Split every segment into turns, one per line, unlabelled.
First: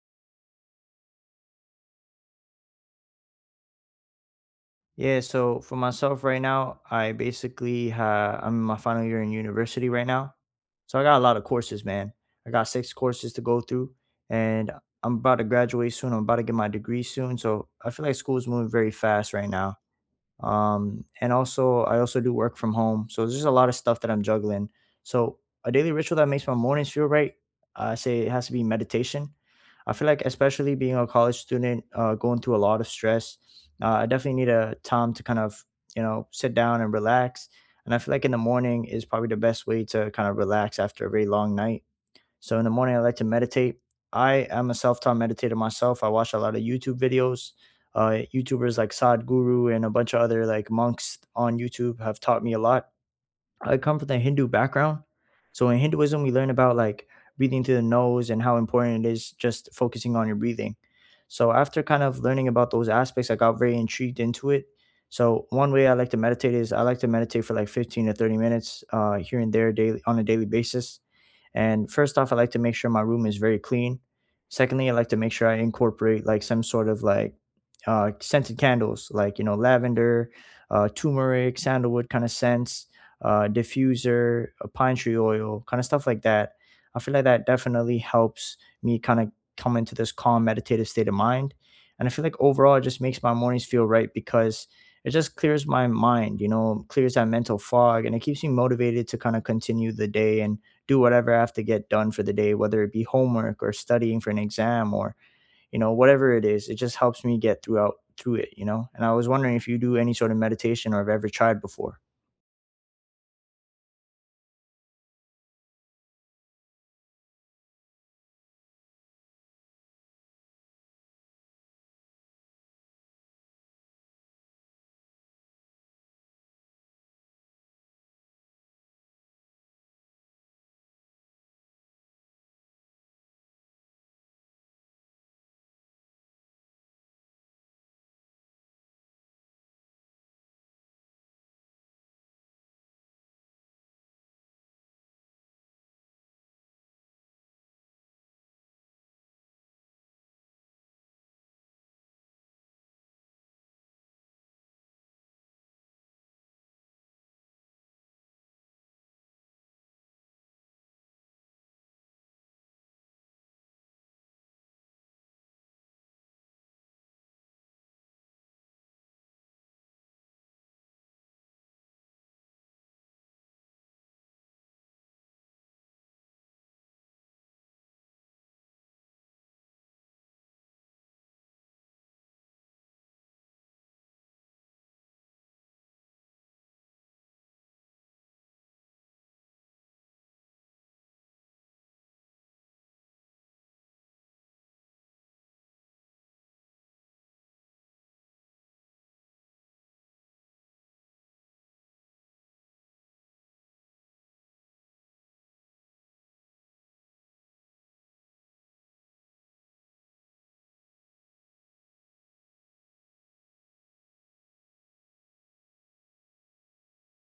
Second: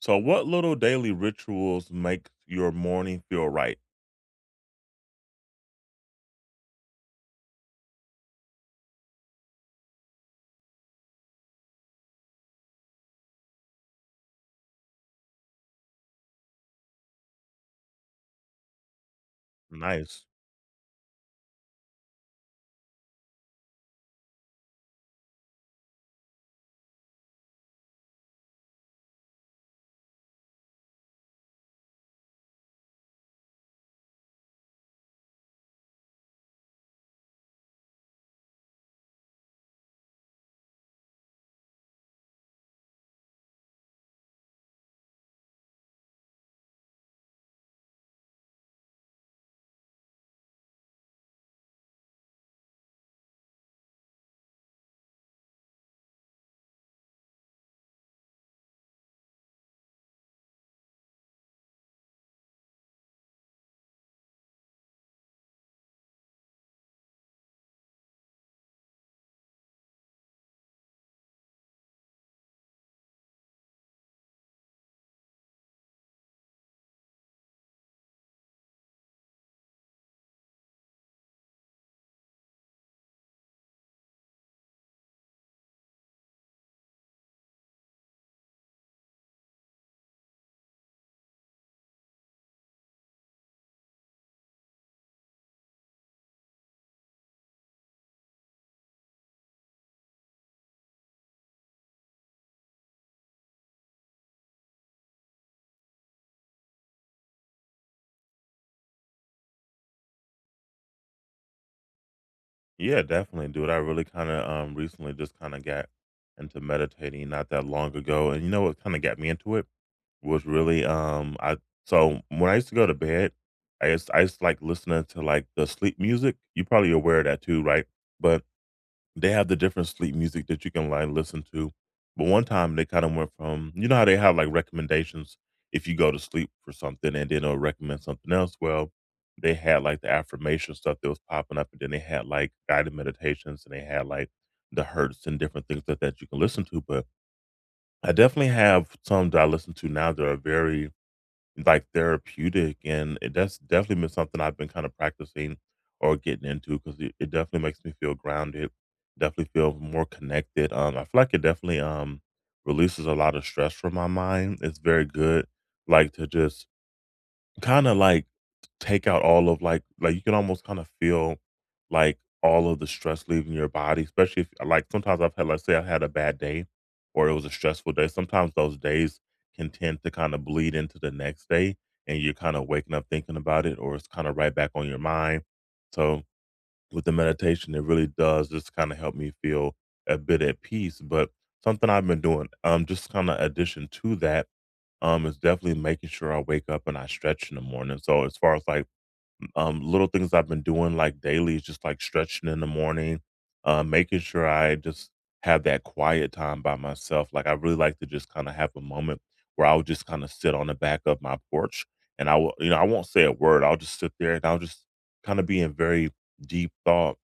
So, what little daily rituals make your morning feel right?
Yeah, so for myself right now, I basically have I'm in my final year in university right now. So I got a lot of courses, man. I got six courses to go through and I'm about to graduate soon. I'm about to get my degree soon. So I feel like school's moving very fast right now.
Nice.
And also I also do work from home, so there's just a lot of stuff that I'm juggling. So a daily ritual that makes my mornings feel right, I say it has to be meditation. I feel like, especially being a college student, going through a lot of stress, I definitely need a time to kind of, you know, sit down and relax. And I feel like in the morning is probably the best way to kind of relax after a very long night. So in the morning, I like to meditate. I am a self-taught meditator myself. I watch a lot of YouTube videos. YouTubers like Sadhguru and a bunch of other like monks on YouTube have taught me a lot. I come from the Hindu background. So in Hinduism, we learn about like breathing through the nose and how important it is, just focusing on your breathing. So after kind of learning about those aspects, I got very intrigued into it. So one way I like to meditate is I like to meditate for like 15 to 30 minutes here and there daily on a daily basis. And first off, I like to make sure my room is very clean. Secondly, I like to make sure I incorporate like some sort of like scented candles, like, you know, lavender, turmeric, sandalwood kind of scents, diffuser, a pine tree oil, kind of stuff like that. I feel like that definitely helps me kind of come into this calm, meditative state of mind. And I feel like overall, it just makes my mornings feel right because it just clears my mind, you know, clears that mental fog, and it keeps me motivated to kind of continue the day and do whatever I have to get done for the day, whether it be homework or studying for an exam or, you know, whatever it is. It just helps me get through it, And I was wondering if you do any sort of meditation or have ever tried before.
Yeah, definitely, dude. I really kind of recently just kind of got into meditating not that long ago, and you know what kind of got me into it was really I so when I used to go to bed, I used to like listening to like the sleep music. You probably aware of that too, right? But they have the different sleep music that you can, like, listen to. But one time they kinda went from, you know how they have, like, recommendations if you go to sleep for something and then it'll recommend something else? Well, they had, like, the affirmation stuff that was popping up, and then they had, like, guided meditations, and they had, like, the hurts and different things that you can listen to, but I definitely have some that I listen to now that are very like therapeutic and that's definitely been something I've been kind of practicing or getting into because it definitely makes me feel grounded, definitely feel more connected. I feel like it definitely releases a lot of stress from my mind. It's very good, like, to just kinda like take out all of, like, you can almost kinda feel, like, all of the stress leaving your body, especially if, like, sometimes I've had, let's say I had a bad day or it was a stressful day, sometimes those days can tend to kinda bleed into the next day, and you're kinda waking up thinking about it, or it's kinda right back on your mind. So, with the meditation, it really does just kinda help me feel a bit at peace, but something I've been doing, just kinda addition to that, is definitely making sure I wake up and I stretch in the morning. So as far as like, little things I've been doing like daily is just like stretching in the morning, making sure I just have that quiet time by myself. Like I really like to just kind of have a moment where I'll just kind of sit on the back of my porch and I will, I won't say a word. I'll just sit there and I'll just kind of be in very deep thought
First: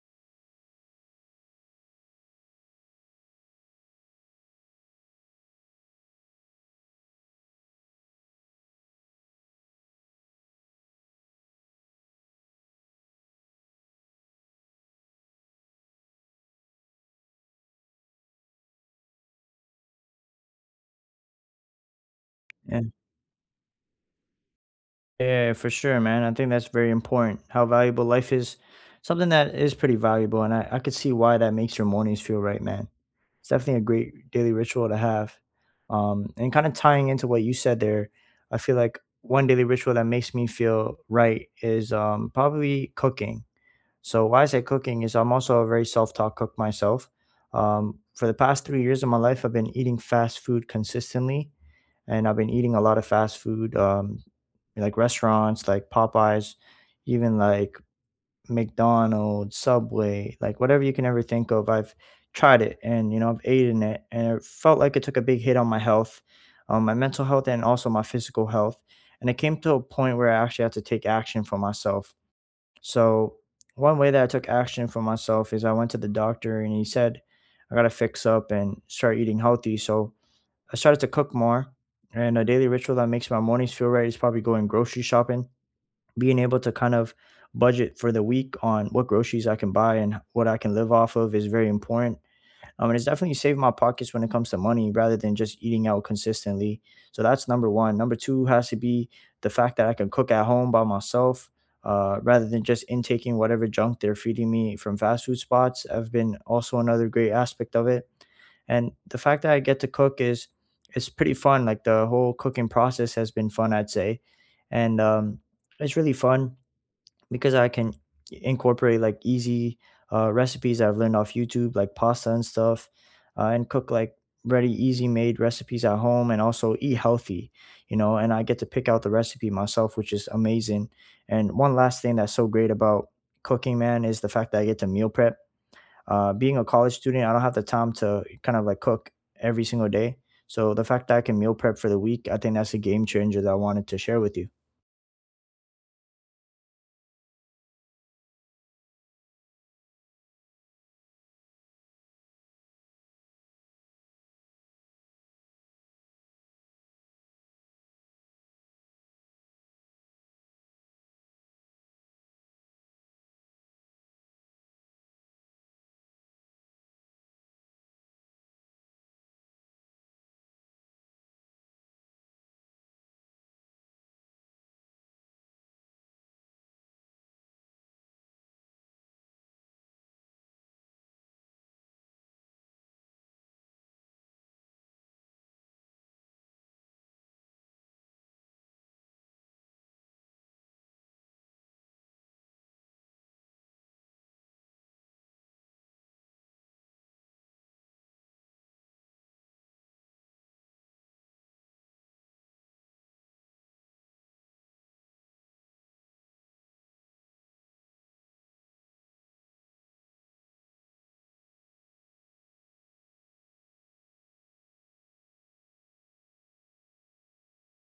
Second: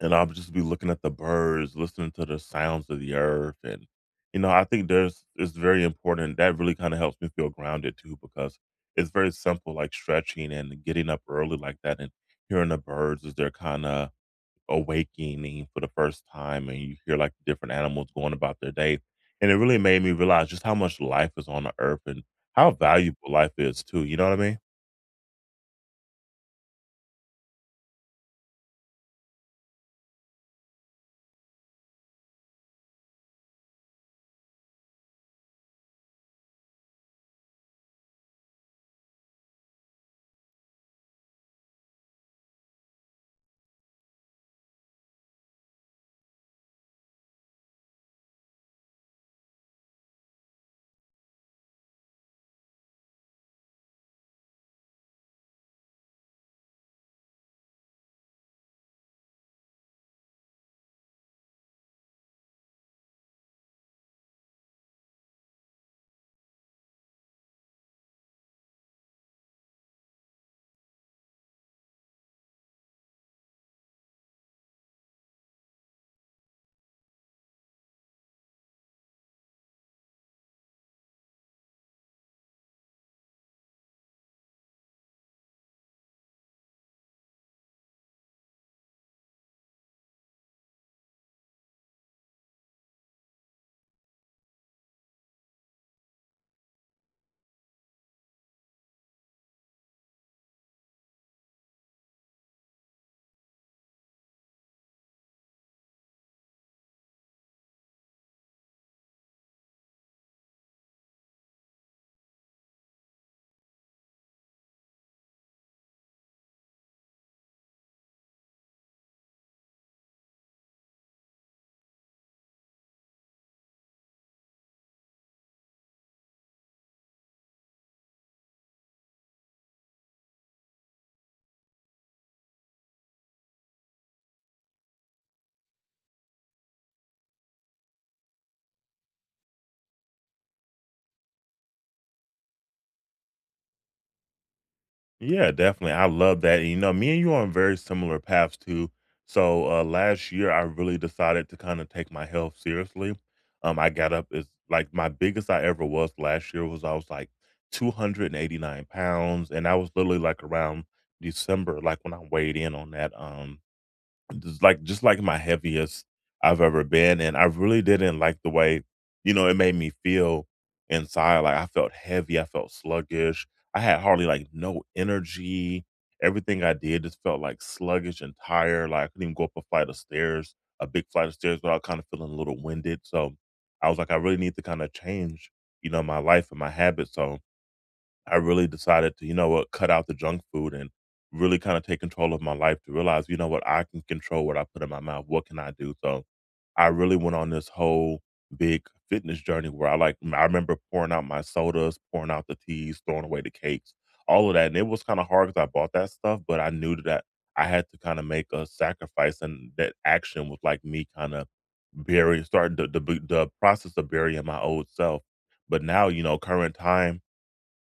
and I'll just be looking at the birds, listening to the sounds of the earth, and, you know, I think there's it's very important, that really kinda helps me feel grounded too because it's very simple, like, stretching and getting up early like that and hearing the birds as they're kinda awakening for the first time, and you hear, like, different animals going about their day, and it really made me realize just how much life is on the earth and how
Yeah.
valuable life is too, you know what I mean?
Yeah, for sure, man. I think that's very important. How valuable life is, something that is pretty valuable, and I could see why that makes your mornings feel right, man. It's definitely a great daily ritual to have. And kind of tying into what you said there, I feel like one daily ritual that makes me feel right is probably cooking. So why I say cooking is I'm also a very self-taught cook myself. For the past 3 years of my life, I've been eating fast food consistently, and I've been eating a lot of fast food, like restaurants, like Popeyes, even like McDonald's, Subway, like whatever you can ever think of. I've tried it, and you know, I've eaten it, and it felt like it took a big hit on my health, my mental health, and also my physical health. And it came to a point where I actually had to take action for myself. So one way that I took action for myself is I went to the doctor, and he said I got to fix up and start eating healthy. So I started to cook more, and a daily ritual that makes my mornings feel right is probably going grocery shopping, being able to kind of budget for the week on what groceries I can buy and what I can live off of is very important. And it's definitely saved my pockets when it comes to money rather than just eating out consistently. So that's number one. Number two has to be the fact that I can cook at home by myself. Rather than just intaking whatever junk they're feeding me from fast food spots, have been also another great aspect of it. And the fact that I get to cook is, it's pretty fun. Like the whole cooking process has been fun, I'd say. And it's really fun because I can incorporate like easy recipes that I've learned off YouTube, like pasta and stuff, and cook like ready, easy made recipes at home and also eat healthy, you know. And I get to pick out the recipe myself, which is amazing. And one last thing that's so great about cooking, man, is the fact that I get to meal prep. Being a college student, I don't have the time to kind of like cook every single day. So the fact that I can meal prep for the week, I think that's a game changer that I wanted to share with you.
Yeah, definitely. I love that. And, you know, me and you are on very similar paths too. So last year, I really decided to kind of take my health seriously. I got up as like my biggest I ever was last year was I was like 289 pounds, and I was literally like around December, like when I weighed in on that. Just like my heaviest I've ever been, and I really didn't like the way, you know, it made me feel inside. Like I felt heavy, I felt sluggish. I had hardly like no energy. Everything I did just felt like sluggish and tired. Like I couldn't even go up a flight of stairs, a big flight of stairs without kind of feeling a little winded. So I was like, I really need to kind of change, you know, my life and my habits. So I really decided to, you know what, cut out the junk food and really kind of take control of my life to realize, you know what, I can control what I put in my mouth. What can I do? So I really went on this whole big fitness journey where I like, I remember pouring out my sodas, pouring out the teas, throwing away the cakes, all of that. And it was kind of hard because I bought that stuff, but I knew that I had to kind of make a sacrifice. And that action was like me kind of burying, starting the process of burying my old self. But now, you know, current time,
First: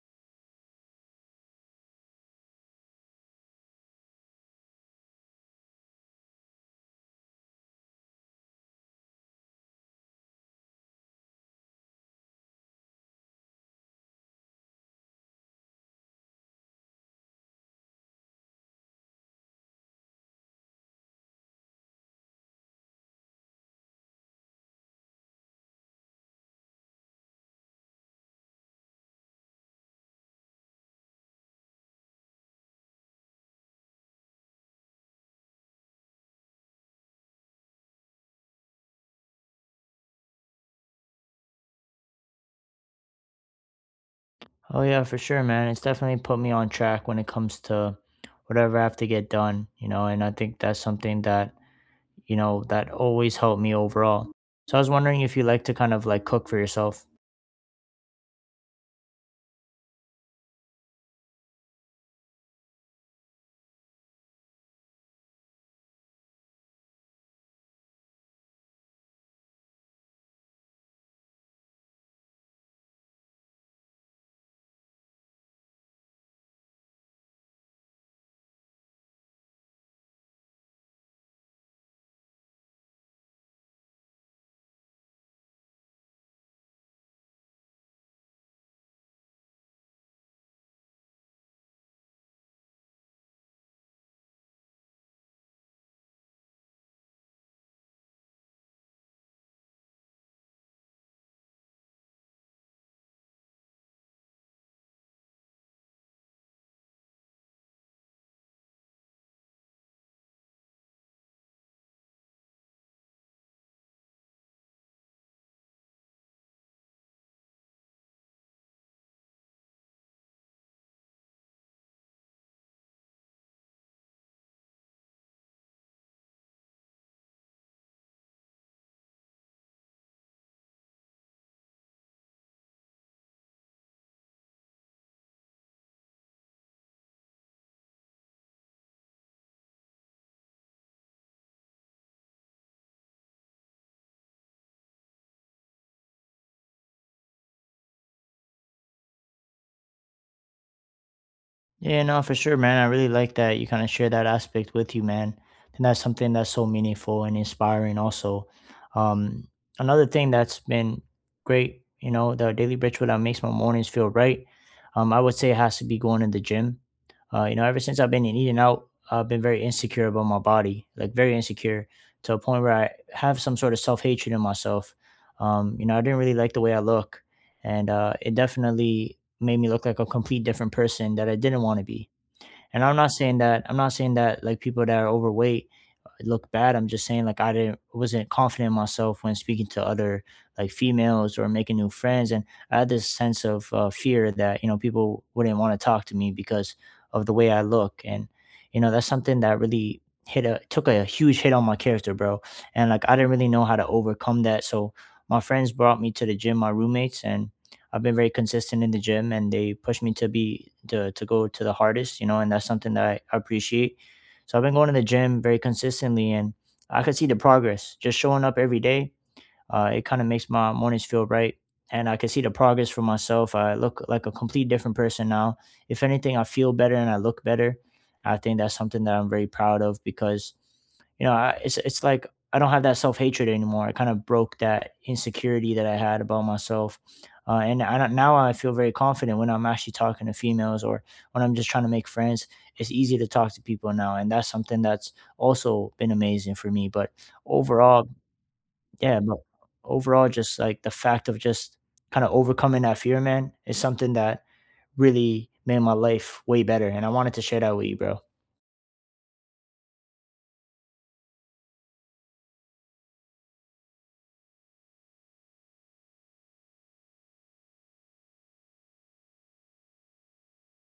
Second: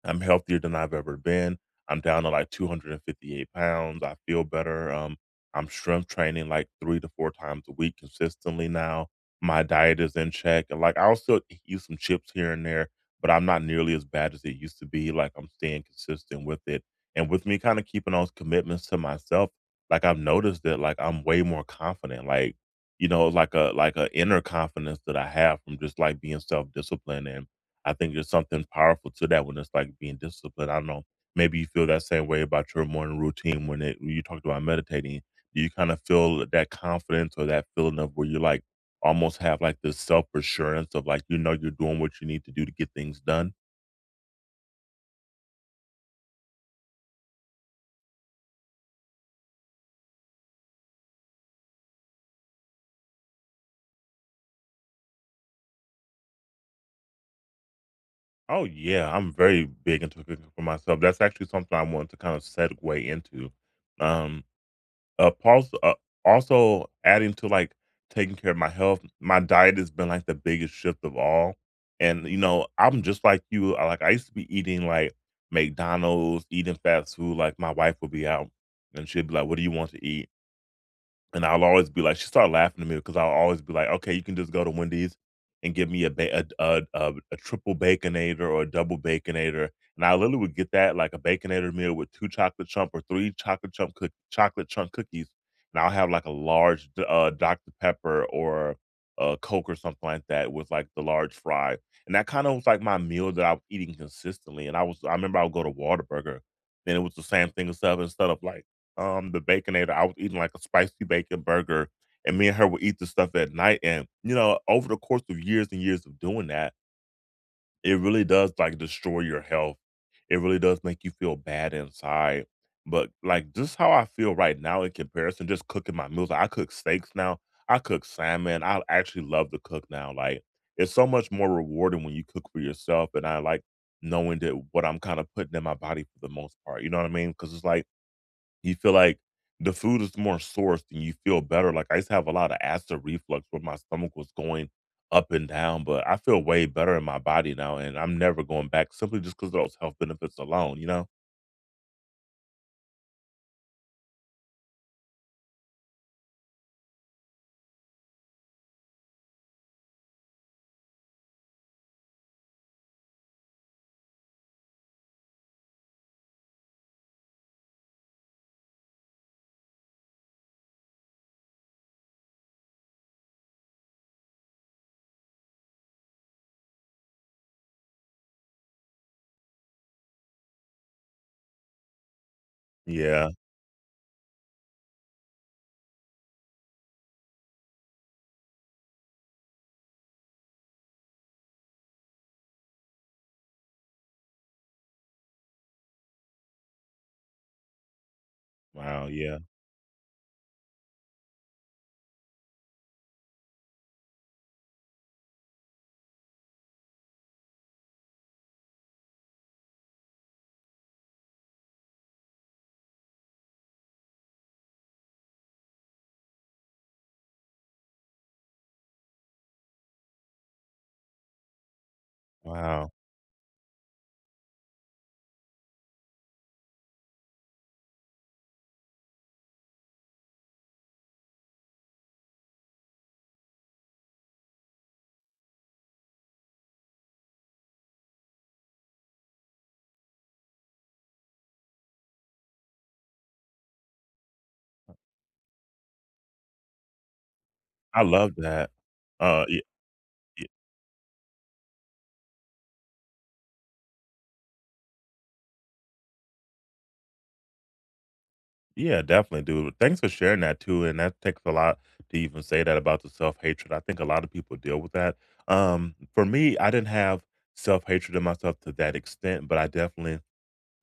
I'm healthier than I've ever been. I'm down to like 258 pounds. I feel better. I'm strength training like 3 to 4 times a week consistently now. My diet is in check. And like I'll still eat some chips here and there, but I'm not nearly as bad as it used to be. Like I'm staying consistent with it. And with me kind of keeping those commitments to myself, like I've noticed that like I'm way more confident. Like, you know, like a inner confidence that I have from just like being self-disciplined and. I think there's something powerful to that when it's like being disciplined. I don't know. Maybe you feel that same way about your morning routine when you talked about meditating. Do you kind of feel that confidence or that feeling of where you like almost have like this self assurance of like, you know, you're doing what you need to do to get things done?
Oh yeah, for sure, man. It's definitely put me on track when it comes to whatever I have to get done, you know, and I think that's something that, you know, that always helped me overall. So I was wondering if you like to kind of like cook for yourself.
Oh yeah, I'm very big into cooking for myself. That's actually something I want to kind of segue into. Um pals, also adding to, like, taking care of my health, my diet has been, like, the biggest shift of all, and, you know, I'm just like you, I like, I used to be eating, like, McDonald's, eating fast food, like, my wife would be out, and she'd be like, "What do you want to eat?" And I'll always be like, she started laughing at me because I'll always be like, "Okay, you can just go to Wendy's and give me a ba a triple Baconator or a double Baconator." And I literally would get that, like, a Baconator meal with 2 chocolate chunk or 3 chocolate chunk cookies, and I'll have, like, a large d Dr. Pepper or a Coke or something like that with, like, the large fry. And that kinda was, like, my meal that I was eating consistently, and I remember I would go to Whataburger, and it was the same thing instead of, like, the baconator, I was eating like a spicy bacon burger, and me and her would eat the stuff at night. And you know, over the course of years and years of doing that, it really does like destroy your health. It really does make you feel bad inside. But like just how I feel right now in comparison, just cooking my meals. I cook steaks now. I cook salmon. I actually love to cook now. Like it's so much more rewarding when you cook for yourself. And I like knowing that what I'm kind of putting in my body for the most part. You know what I mean? Because it's like you feel like the food is more sourced and you feel better. Like I used to have a lot of acid reflux where my stomach was going up and down, but I feel way better in my body now and I'm never going back simply just because of those health benefits alone, you know?
Yeah, no, for sure, man. I really like that you kind of share that aspect with you, man. And that's something that's so meaningful and inspiring, also. Um, Another thing that's been great, you know, the daily ritual that makes my mornings feel right, I would say it has to be going to the gym. You know, ever since I've been in eating out, I've been very insecure about my body, like very insecure to a point where I have some sort of self hatred in myself. You know, I didn't really like the way I look. And it definitely made me look like a complete different person that I didn't wanna be. And
Yeah.
I'm not saying that, like, people that are overweight look bad. I'm just saying like I didn't wasn't confident in myself when speaking to other like females or making new friends, and I had this sense of fear that, you know, people wouldn't want to talk to me because of the way I look, and you know, that's
Wow. Yeah.
something that really hit a took a huge hit on my character, bro. And like I didn't really know how to overcome that, so my friends brought me to the gym, my roommates, and I've been very consistent in the gym, and they pushed me to be to go to the hardest, you know, and that's something that I appreciate. So I've been going to the gym very consistently and I could see the progress just showing up every day. It kind of makes my mornings feel right. And I can see the progress
Wow.
for myself. I look like a complete different person now. If anything, I feel better and I look better. I think that's something that I'm very proud of because, you know, it's like I don't have that self hatred anymore. I kind of broke that insecurity that I had about myself, and I don't, now I feel very confident when I'm actually talking to females or when I'm just trying to make friends. It's easy to talk to people now, and that's something that's also been amazing for me. But
I
overall,
love that.
yeah, but
Uh, y-
overall,
y-
just like the fact of just kind of overcoming that fear, man, is something that really made my life way better. And I wanted to share that with you, bro.
yeah, definitely, dude. Thanks for sharing that too. And that takes a lot to even say that about the self hatred. I think a lot of people deal with that. For me, I didn't have self hatred in myself to that extent, but I definitely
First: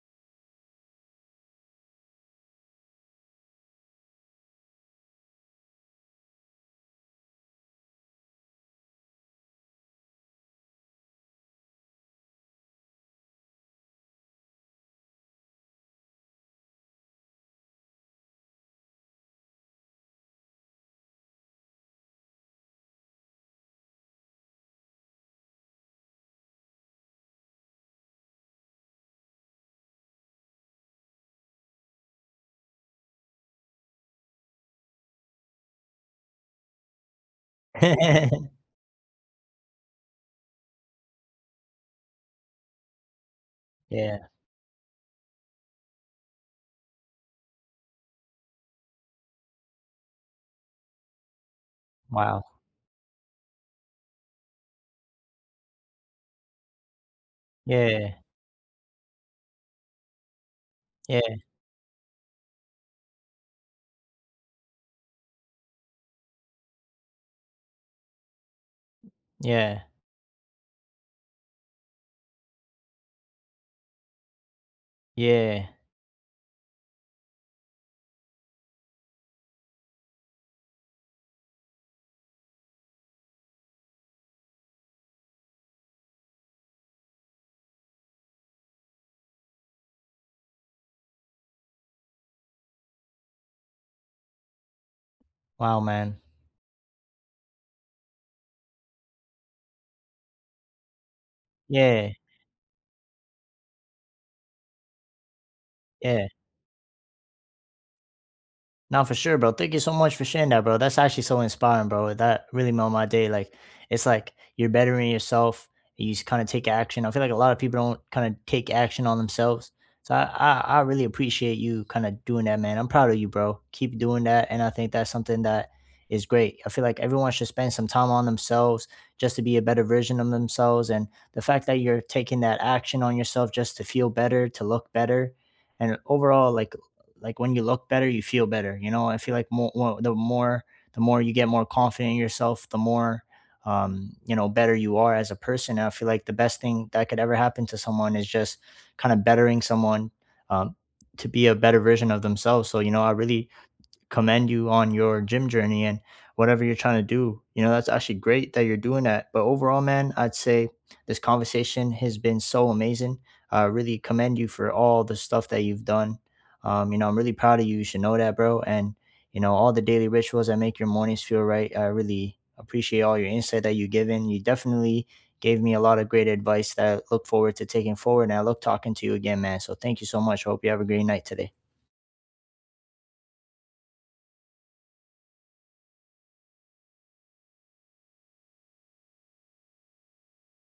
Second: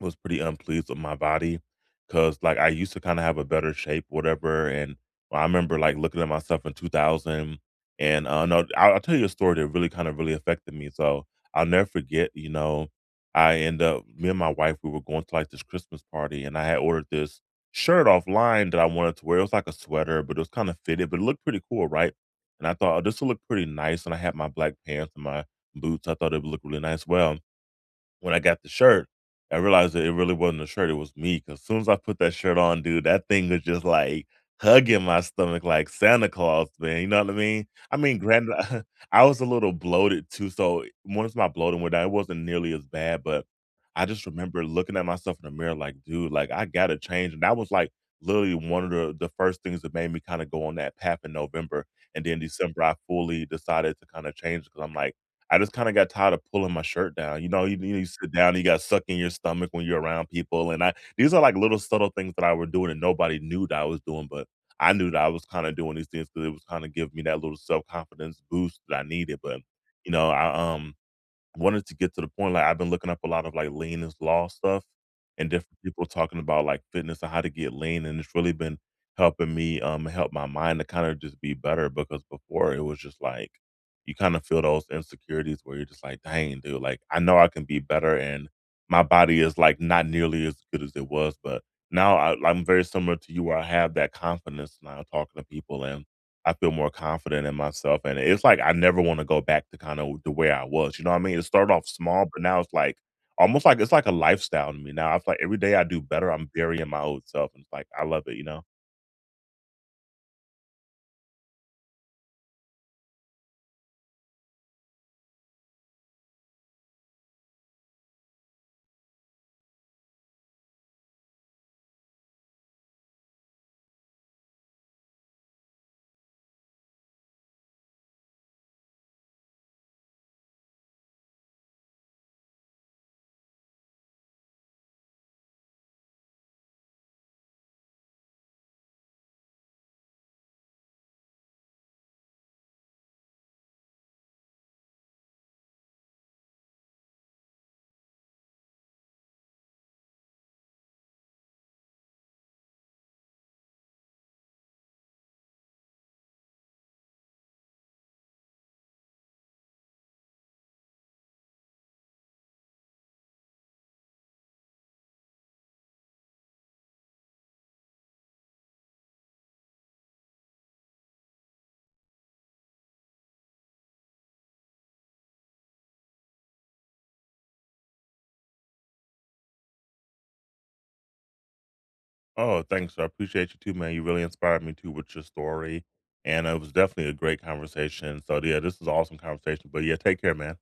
was pretty unpleased with my body because like I used to kind of have a better shape, whatever. And I remember like looking at myself in 2000, and no, I'll tell you a story that really kind of really affected me. So I'll never forget. You know, I end up me and my wife, we were going to like this Christmas party, and I had ordered this shirt offline that I wanted to wear. It was like a sweater, but it was kind of fitted, but it looked pretty cool, right? And I thought, oh, this will look pretty nice, and I had my black pants and my boots. I thought it would look really nice. Well, when I got the shirt, I realized that it really wasn't a shirt, it was me. Because as soon as I put that shirt on, dude, that thing was just, like, hugging my stomach like Santa Claus, man, you know what I mean? I mean, granted, I was a little bloated too, so once my bloating went down, it wasn't nearly as bad, but I just
Yeah.
remember looking at myself in the mirror like, "Dude, like, I gotta change," and that was, like, literally one of the first things that made me kinda go on that path in November, and then
Wow.
December, I fully decided to kinda change because 'cause I'm like, I just kinda got tired of pulling my shirt down, you know, you
Yeah.
sit down, you got suck in your stomach when you're around people, and I these
Yeah.
are, like, little subtle things that I were doing and nobody knew that I was doing, but I knew that I was kinda doing these things because it was kinda give me that little self-confidence boost that I needed, but,
Yeah.
you know, wanted to get to the point, like, I've been looking up a lot of, like, lean is law stuff and
Yeah.
different people talking about, like, fitness and how to get lean, and it's really been helping me, help my mind to kinda just be better because before it was just like, you kinda feel those insecurities where you're just like, "Dang, dude, like, I know I can be better, and my body is, like, not nearly as good as it was," but now I'm very similar to you where I have that confidence now talking to
Wow,
people and
man.
I feel more confident in myself, and it's like I never wanna go back to kinda the way I was, you know what I mean? It started off
Yeah.
small, but now it's like almost like it's like a lifestyle to me now. I feel like every day I do
Yeah,
better, I'm burying my old self, and it's like, I love it, you know?
no, for sure, bro. Thank you so much for sharing that, bro. That's actually so inspiring, bro. That really made my day. Like, it's like you're bettering yourself. You just kind of take action. I feel like a lot of people don't kind of take action on themselves. So I really appreciate you kind of doing that, man. I'm proud of you, bro. Keep doing that, and I think that's something that is great. I feel like everyone should spend some time on themselves just to be a better version of themselves. And the fact that you're taking that action on yourself just to feel better, to look better, and overall, like when you look better, you feel better. You know, I feel like more, more the more, the more you get more confident in yourself, the more you know, better you are as a person. And I feel like the best thing that could ever happen to someone is just kind of bettering someone, um, to be a better version of themselves. So you know, I really commend you on your gym journey and whatever you're trying to do. You know, that's actually great that you're doing that. But overall, man, I'd say this conversation has been so amazing. I really commend you for all the stuff that you've done. You know, I'm really proud of you. You should know that, bro. And, you know, all the daily rituals that make your mornings feel right. I really appreciate all your insight that you've given. You definitely gave me a lot of great advice that I look forward to taking forward. And I look talking to you again, man. So thank you so much. Hope you have a great night today.
Oh, thanks. I appreciate you too, man. You really inspired me too with your story, and it was definitely a great conversation. So, yeah, this is an awesome conversation, but yeah, take care, man.